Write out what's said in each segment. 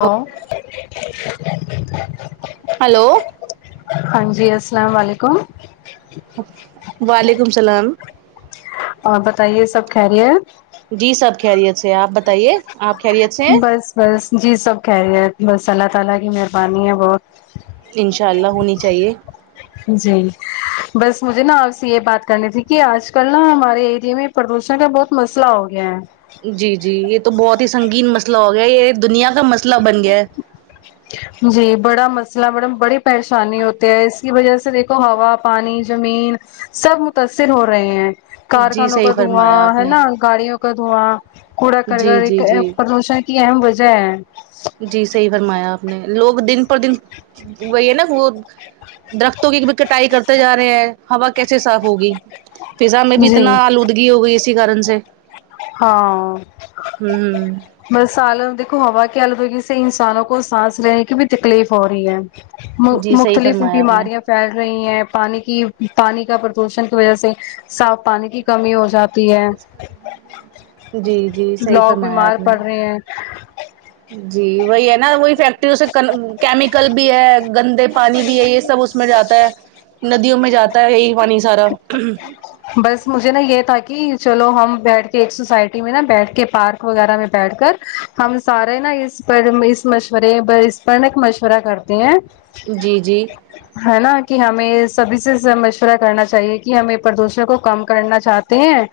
ہاں ہلو ہاں جی السلام وعلیکم وعلیکم اسلام اور بتائیے سب خیریت جی سب خیریت سے ہے آپ بتائیے آپ خیریت سے ہیں بس بس جی سب خیریت بس اللہ تعالی کی مہربانی ہے بہت ان شاء اللہ ہونی چاہیے جی بس مجھے نا آپ سے یہ بات کرنی تھی کہ آج کل نا ہمارے ایریے میں پردوشن کا بہت مسئلہ ہو گیا ہے جی جی یہ تو بہت ہی سنگین مسئلہ ہو گیا یہ دنیا کا مسئلہ بن گیا ہے جی بڑا مسئلہ میڈم بڑی پریشانی ہوتی ہے اس کی وجہ سے دیکھو ہوا پانی زمین سب متاثر ہو رہے ہیں ہے جی کارخانوں صحیح کا فرمایا دھواں آپ ہے نے نا گاڑیوں کا دھواں کوڑا کر جی جی گگر جی پولیشن کی اہم وجہ ہے جی صحیح فرمایا آپ نے لوگ دن پ دن وہی ہے نا وہ درختوں کی بھی کٹائی کرتے جا رہے ہیں ہوا کیسے صاف ہوگی پزا میں بھی جی اتنا آلودگی ہو گئی اسی کارن سے ہاں ہ ہ بس آل دیکھو ہوا کی آلودگی سے انسانوں کو سانس لینے کی بھی تکلیف ہو رہی ہے جی صحیح مختلف فرمایا آپ نے بیماریاں پھیل رہی ہیں پانی کی پانی کا پردوشن کی وجہ سے صاف پانی کی کمی ہو جاتی تی ہے جی جی صحیح لوگ فرمایا بیمار آپ نے پڑ رہے ہیں جی وہی ہے نا وہی فیکٹریوں سے کیمیکل بھی ہے گندے پانی بھی ہے یہ سب اس اس میں جاتا ہے ندیوں میں جاتا ہے یہی پانی سارا بس مجھے نا یہ تھا کہ چلو ہم بیٹھ کے ایک سوسائٹی میں نا بیٹھ کے پارک وغیرہ میں بیٹھ کر ہم سارے نا اس پر اس مشورے پر اس پر نا ایک مشورہ کرتے ہیں جی جی ہے نا کہ ہمیں سبھی سے مشورہ کرنا چاہیے کہ ہمیں پردوشن کو کم کرنا چاہتے ہیں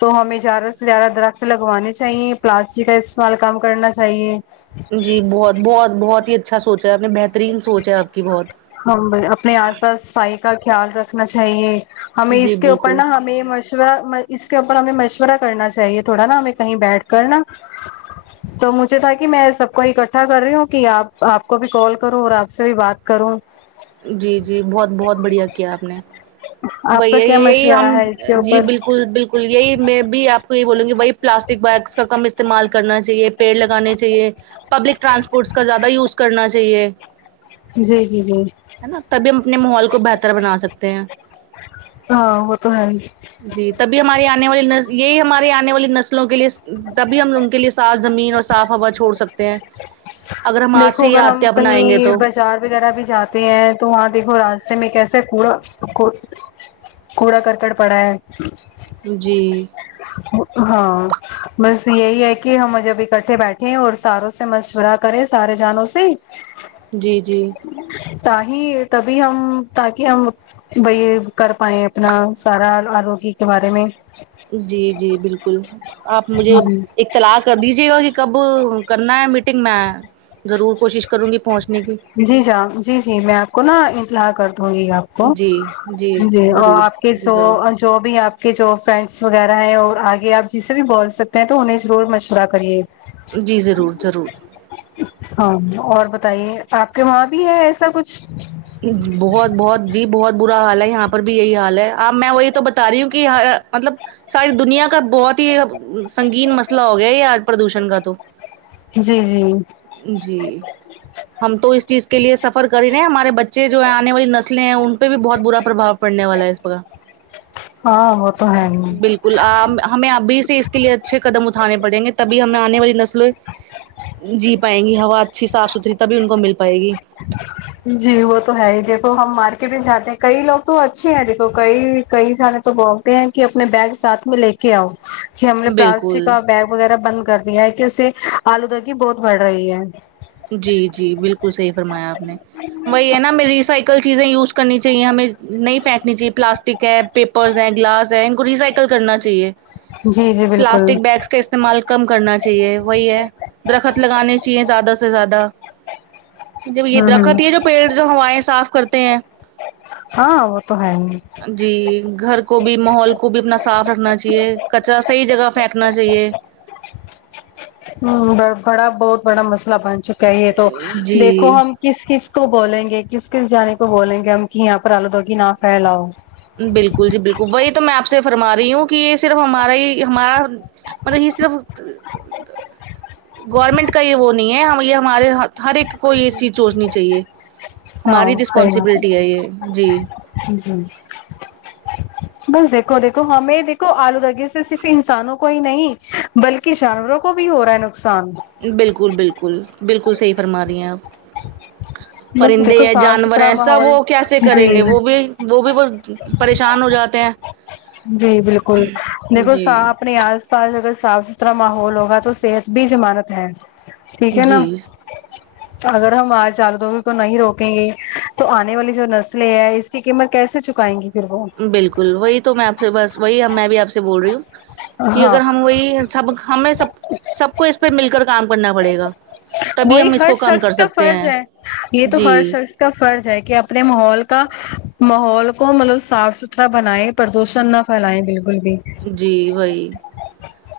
تو ہمیں زیادہ سے زیادہ درخت لگوانے چاہیے پلاسٹک کا استعمال کم کرنا چاہیے جی بہت بہت بہت ہی اچھا سوچا ہے آپ نے بہترین سوچ ہے آپ کی بہت ہم اپنے آس پاس صفائی کا خیال رکھنا چاہیے ہمیں جی اس کے اوپر بالکل نا ہمیں اس کے اوپر ہمیں مشورہ کرنا چاہیے تھوڑا نا ہمیں کہیں بیٹھ کر نا تو مجھے تھا کہ میں سب کو اکٹھا کر رہی ہوں کہ آپ آپ کو بھی کال کروں اور آپ سے بھی بات کروں جی جی بہت بہت بڑھیا کیا آپ نے آپ وہی کا کیا یہی ہم مشورہ ہے اس کے جی اوپر بالکل بالکل یہی میں بھی آپ کو یہ بولوں گی بھائی پلاسٹک بیگس کا کم استعمال کرنا چاہیے پیڑ لگانے چاہیے پبلک ٹرانسپورٹس کا زیادہ یوز کرنا چاہیے جی جی جی ہے نا تبھی ہم اپنے ماحول کو بہتر بنا سکتے ہیں ہاں وہ تو ہے ہی جی تبھی ہماری آنے والی نس یہی ہماری آنے والی نسلوں کے لیے تبھی ہم ان کے لیے صاف زمین اور صاف ہوا چھوڑ سکتے ہیں اگر ہم آج دیکھو سے یہ اگر ہم عادتیں اپنائیں گے کہیں تو باز زار وغیرہ بھی جاتے ہیں تو وہاں دیکھو راستے میں کیسے کوڑا کوڑ کوڑا کرکٹ پڑا ہے جی ہاں بس یہی ہے کہ ہم جب اکٹھے بیٹھے ہیں اور ساروں سے مشورات کرے سارے جنوں سے جی جی تا ہی تبھی ہم تاکہ ہم وہی کر پائے ہیں اپنا سارا آروگی کے بارے میں جی جی بالکل آپ مجھے جی ایک چلا کر دیجیے گا کہ کب کرنا ہے میٹنگ میں ضرور کوشش کروں گی پہنچنے کی جی جاں جی جی میں آپ کو نا اطلاع کر دوں گی آپ جی جی اور ضرور آپ کے جی جو ضرور جو بھی ہے آپ کے جو فرینڈس وغیرہ ہیں اور آگے آپ جسے بھی بول سکتے ہیں تو انہیں ضرور مشورہ کریے جی ضرور ضرور ہاں اور بتائیے آپ کے وہاں بھی ہے ایسا کچھ جی بہت بہت جی بہت برا حال ہے یہاں پر بھی یہی حال ہے اب میں وہی تو بتا رہی ہوں کہ ہا مطلب ساری دنیا کا بہت ہی سنگین مسئلہ ہو گیا یہ آج پردوشن کا تو جی جی جی ہم تو اس چیز کے لیے سففر کر ہی رہے ہیں ہمارے بچے چے جو ہے آنے والی نسلیں ہیں ان پہ بھی بہت برا پربھاؤ پڑنے والا ہے اے سب کا ہاں وہ تو ہے ہی آں ہمیں ابھی سے اس کے لیے اچھے قدم اٹھانے پڑیں گے تبھی ہمیں آنے والی نسلیں جی پائیں گی ہوا اچھی صاف ستھری تبھی ان کو مل پائے گی جی وہ تو ہے ہی دیکھو ہم مارکیٹ میں جاتے ہیں کئی لوگ تو اچھے ہیں دیکھو کئی کئی جنے تو بول تے ہیں کہ اپنے بیگ ساتھ میں لے کے آؤ کہ ہم نے پلاسٹک بالکل کا بیگ وغیرہ بند کر دیا ہے کہ اس سے آلودگی بہت بڑھ رہی ہے جی جی بالکل صحیح فرمایا آپ نے وہی ہے نا ہمیں ریسائ کل چیزیں یوز کرنی چاہیے ہمیں نہیں پھینکنی چاہے پلاسٹک ہے پیپرز ہے گلاس ہے ان کو ریسائیک کل کرنا چاہیے جی جی بالکل پلاسٹک بیگس کے است تعمال کم کرنا چاہیے وہی ہے درخت لگانے چاہیے زیادہ سے زیادہ جب یہ ہوں ہوں درخت ہی ہے جو پیڑ جو ہوائیں صاف کرتے ہیں ہاں وہ تو ہے ہی جی گھر کو بھی ماحول کو بھی اپنا صاف رکھنا چاہیے کچرا صحیح جگہ پھینکنا چاہیے ہوں بڑ بڑا بہت بڑا مسئلہ بن چکا ہے یہ تو جی دیکھو ہم کس کس کو بولیں گے کس کس جنے کو بولیں گے ہم کی یہاں پر آلودگی نہ پھیلاؤ بالکل جی بالکل وہی تو میں آپ سے فرما رہی ہوں کہ یہ صرف ہمارا ہی ہمارا مطلب یہ صرف گورنمنٹ کا ہی یہ وہ نہیں ہے یہ ہم ہمارے ہر ہر ایک کو یہ چیز سوچنی چاہیے ہاں ہماری صحیح بات رسپانسبلٹی ہے یہ جی جی بس دیکھو دیکھو ہمیں دیکھو آلودگی سے صرف انسانوں کو ہی نہیں بلکہ جانوروں کو بھی ہو رہا ہے نقصان بالکل بالکل بالکل صحیح فرما رہی ہیں آپ دیکھو پرندے ہیں صاف جانور ستھرا ہیں سب ماحول وہ کیسے کریں گے جی وہ بھی وہ بھی بہت پریشان ہو جاتے ہیں جی بالکل دیکھو جی ساپ اپنے آس پاس اگر صاف ستھرا ماحول ہوگا تو صحت بھی جمانت ہے ٹھیک ہے جی نا اگر ہم آج الودگی کو نہیں روکیں گے تو آنے والی جو نسلیں ہے اس ٹھیکمر کیسے چکائیں گی پھر وہ بالکل وہی تو میں آپ سے بس وہی میں بھی آپ سے بول رہی ہوں کہ ہاں اگر ہم وہی سب ہمیں سب سب کو اس پہ مل کر کام کرنا پڑے گا تبھی وہی ہم اس ہر کو کم کر شخص کا سکتے فرض ہیں ہے یہ تو جی ہر شخص اس کا فرض ہے کہ اپنے ماحول کا ماحول کو مطلب صاف ستھرا بنائے پردوشن نہ پھیلیں بالکل بھی جی وہی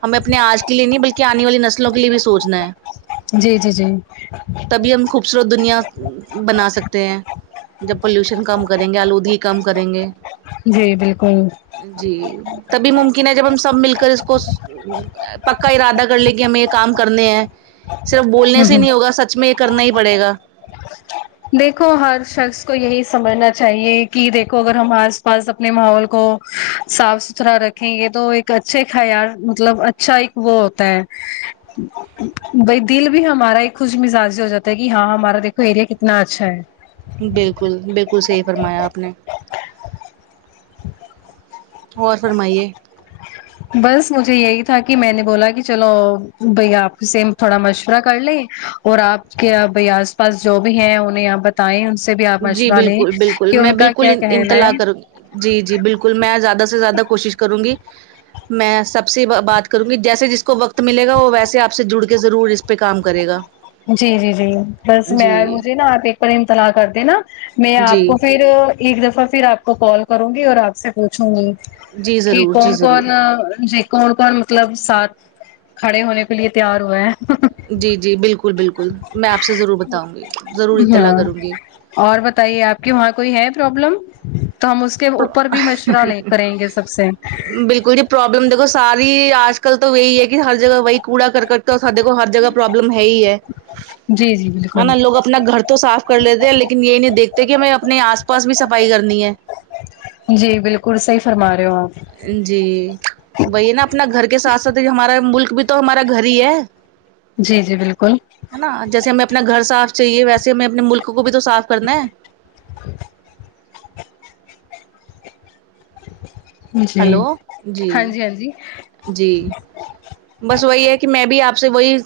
ہمیں اپنے آج کے لیے نہیں بلکہ آنے والی نسلوں کے لیے بھی سوچنا ہے جی جی جی تبھی ہم خوبصورت دنیا بنا سکتے ہیں جب پولوشن کم کریں گے آلودگی کم کریں گے جی بالکل جی تبھی ممکن ہے جب ہم سب مل کر اس کو پکا ارادہ کر لے کہ ہمیں یہ کام کرنے ہیں صرف بولنے ہ سے ہی ہ نہیں ہوگا سچ میں یہ کرنا ہی پڑے گا دیکھو ہر شخص کو یہی سمجھنا چاہیے کہ دیکھو اگر ہم آس پاس اپنے ماحول کو صاف ستھرا رکھیں یہ تو ایک اچھے خیال مطلب ا چھا ایک وہ ہوتا ہے بھائی دل بھی ہمارا ہی خوش مزاجی ہو جاتا ہے کہ ہاں ہمارا دیکھ ایریا کتنا اچھا ہے بالکل بالکل صحیح فرمایا آپ نے اور فرمائیے بس مجھے یہی تھا کہ میں نے بولا کہ چلو بھ آپپی سے تھوڑا مشورہ کر لیں اور آپ کے یہ ب آس پاس جو بھی ہے انہیں یہ ب تائیں ان سے بھی آپ جی مشورہ لیں بالکل بالکل کہ میں ان کا کیا بالکل کہنا ہے انطلاع کروں جی جی بالکل میں زیادہ سے زیادہ کوشش کروں گی میں سب سے بات کروں گی جیسے جس کو وقت ملے گا وہ ویسے آپ سے جڑ کے ضرور اس پہ کام کرے گا جی جی جی بس میں جی مجھے نا آپ ایک بار امطلاع کر د نا میں آپ جی کو پھر ایک دفعہ پھر آپ کو کال کروں گی اور آپ سے پوچھوں جی کہ ضرور جی کون ضرور کون ج کون کون مطلب ساتھ کھڑے ہونے کے لیے تیار ہوئے ہیں جی جی بالکل بالکل میں آپ سے ضرور بتاؤں گی ضرور اطلاع ہاں کروں گی اور بتائیے آپ کے وہاں کوئی ہے پرابلم تو ہم اس کے اوپر بھی مشورہ لے کریں گے سب سے بل کو پروابلم دیکھو ساری آج کل تو یہی ہے کہ ہر جگہ وہی کوڑا کرکٹ تو سدے کو ہر جگہ پروابلم ہے ہی ہے جی جی بالکل نا لوگ اپنا گھر تو صاف کر لیتے ہیں لیکن یہ نہیں دیکھتے کہ ہمیں اپنے آس پاس بھی صفائی کرنی ہے جی بالکل صحیح فرما رہے ہو آپ جی وہی نا اپنا گھر کے ساتھ ساتھ ہمارا ملک بھی تو ہمارا گھر ہی ہے جی جی بالکل ہے نا جیسے ہمیں اپنا گھر صاف چاہیے ویسے ہمیں اپنے ملک کو بھی تو صاف کرنا ہے جی ہلو ہاں جی ہاں جی جی بس وہی ہے کہ میں بھی آپ سے وہی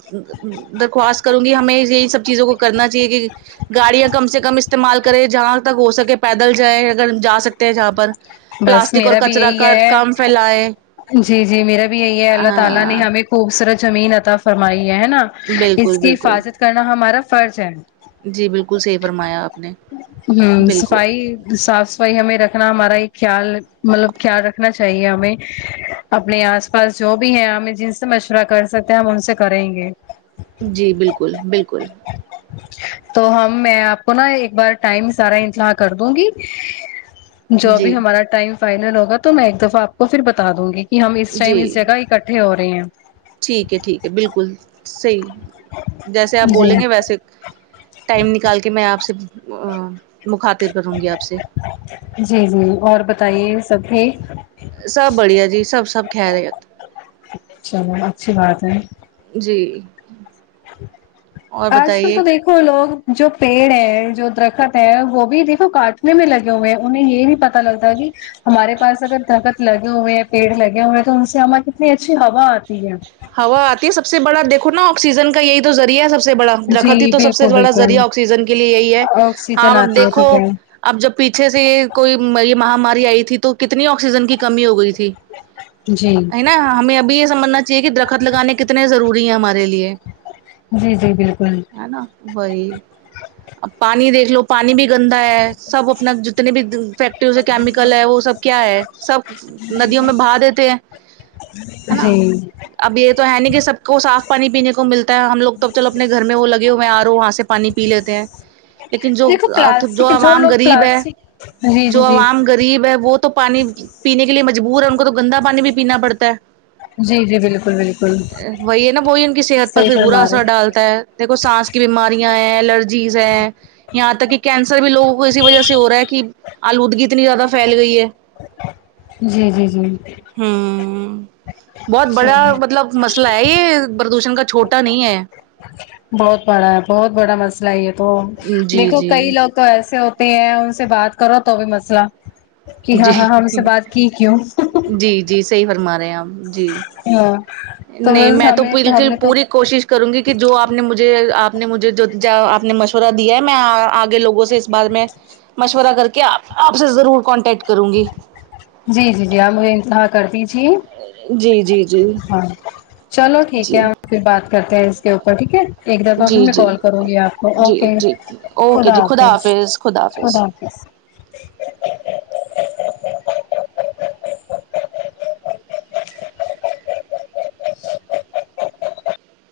درخواست کروں گی ہمیں یہ سب چیزوں کو کرنا چاہیے کہ گاڑیاں کم سے کم استعمال کرے جہاں تک ہو سکے پیدل جائے اگر جا سکتے ہیں جہاں پر بس پلاسٹک اور میرا بھی کچرا یہی کا ہے کم پھیلائے جی جی میرا بھی یہی ہے اللہ تعالی نے ہاں ہمیں خوبصورت زمین عطا فرمائی ہے ہے نا اس بالکل کی بالکل حفاظت کرنا ہمارا فرض ہے جی بالکل صحیح فرمایا آپ نے ہوں بالکل صفائی صاف ائی ہمیں رکھنا ہمارا خیال مطلب خیال رکھنا چاہیے ہمیں اپنے آس پاس جو بھی ہے ہمیں جن سے مشورہ کر سکتے ہیں ہم ان سے کریں گے جی بالکل بالکل [inaudible] تو ہم میں آپ کو نا ایک بار ٹائم سارا اطلاع کر دوں گی جو بھی جی ہمارا ٹائم فائنل ہوگا تو میں ایک دفعہ آپ کو پھر بتا دوں گی کہ ہم اس ٹائم جی اس جگہ اکٹ ہو رہے ہیں ٹھیک ہے ٹھیک ہے بالکل صحیح جیسے آپ جی بولیں گے ویسے ٹائم نکال کے میں آپ سے مخاطر کروں گی آپ سے جی جی اور بتائیے سب ٹھیک سب بڑھیا جی سب سب خیریت چلو اچھی بات ہے جی اور آج کل بتائیے تو دیکھ لوگ جو پیڑ ہیں جو درخت ہے وہ بھی دیکھو کاٹنے میں لگے ہوئے ہیں انہیں یہ بھی پتا پتتا لگ ہے [unintelligible] ہمارے پاس اگر درخت لگے ہوئے ہیں پیڑ لگے ہوئے ہیں تو ان سے ہماری کتنی اچھی ہوا آتی ہے ہوا آتی ہے سب سے بڑا دیکھو نا آکسیجن کا یہی تو ذریعہ ہے سب سے بڑا درخت ہی جی تو سب سے بالکل بڑا بالکل ذریعہ آکسیجن کے لیے یہی ہے ہاں آکسیجن اب آتی ہے دیکھو ٹھیک ہے اب جب پیچھے سے یہ کوئی می مہاماری آئی تھی تو کتنی آکسیجن کی کمی ہو گئی تھی جی ہے نا ہمیں ابھی یہ سمجھنا چاہیے کہ درخت لگانے کتنے ضروری ہیں ہمارے لیے جی جی بالکل ہے نا وہی اب پانی دیکھ لو پانی بھی گندا ہے سب اپنا جتنے بھی فیکٹریوں سے کیمیکل ہے وہ سب کیا ہے سب ندیوں میں بہا دیتے ہے ہے نا جی اب یہ تو ہے نا کہ سب کو صاف پانی پینے کو ملتا ہے ہم لوگ تب چلو اپنے گھر میں وہ لگے ہوئے ہیں آر او وہاں سے پانی پی لیتے ہیں [inaudible] لیکن جو دیکھو جو پلاسٹک عوام لوگ غریب ہے پلاسٹک جی جی جو جی عوام غریب ہے وہ تو پانی پینے کے لیے مجبور ہے ان کو تو گندا پانی بھی پینا پڑتا ہے جی جی بالکل بالکل وہی ہے نا وہی ان کی صحت پر صحیح پھر برا فرما اثر رہے ڈالتا ہے دیکھو سانس کی بیماریاں ہیں الرجی جیز ہے یہاں تک کہ کینسر بھی لوگوں کو اسی وجہ سے ہو رہا ہے کہ آلودگی اتنی زیادہ پھیل گئی ہے جی جی جی ہوں بہت بڑا مطلب مسئلہ ہے یہ پردوشن کا چھوٹا نہیں ہے بہت بڑا ہے بہت بڑا مسئلہ ہے یہ تو ہے جی دیکھو جی کئی لوگ تو ایسے ہوتے ہیں ان سے بات کرو تو بھی مسئلہ کہ ہاں جی ہاں ہاں ہم سے بات کی کیوں جی جی صحیح فرما رہے ہیں آپ جی ہاں تو نہیں بس میں تو ہمیں ہم بالکل نے تو پوری کوشش کروں گی کہ جو آپ نے مجھے آپ نے مجھے جو آپ نے مشورہ دیا ہے میں آگے لوگوں سے اس بارے میں مشورہ کر کے آپ سے ضرور کانٹیکٹ کروں گی جی جی جی آپ مجھے انتہا کر دیجیے جی جی جی ہاں چلو ٹھیک ہے جی ہم پھر بات کرتے ہیں اس کے اوپر ٹھیک ہے ایک دفعہ پھر جی میں جی کال کرونگی آپ کو اوکے خدا حافظ خدا حافظ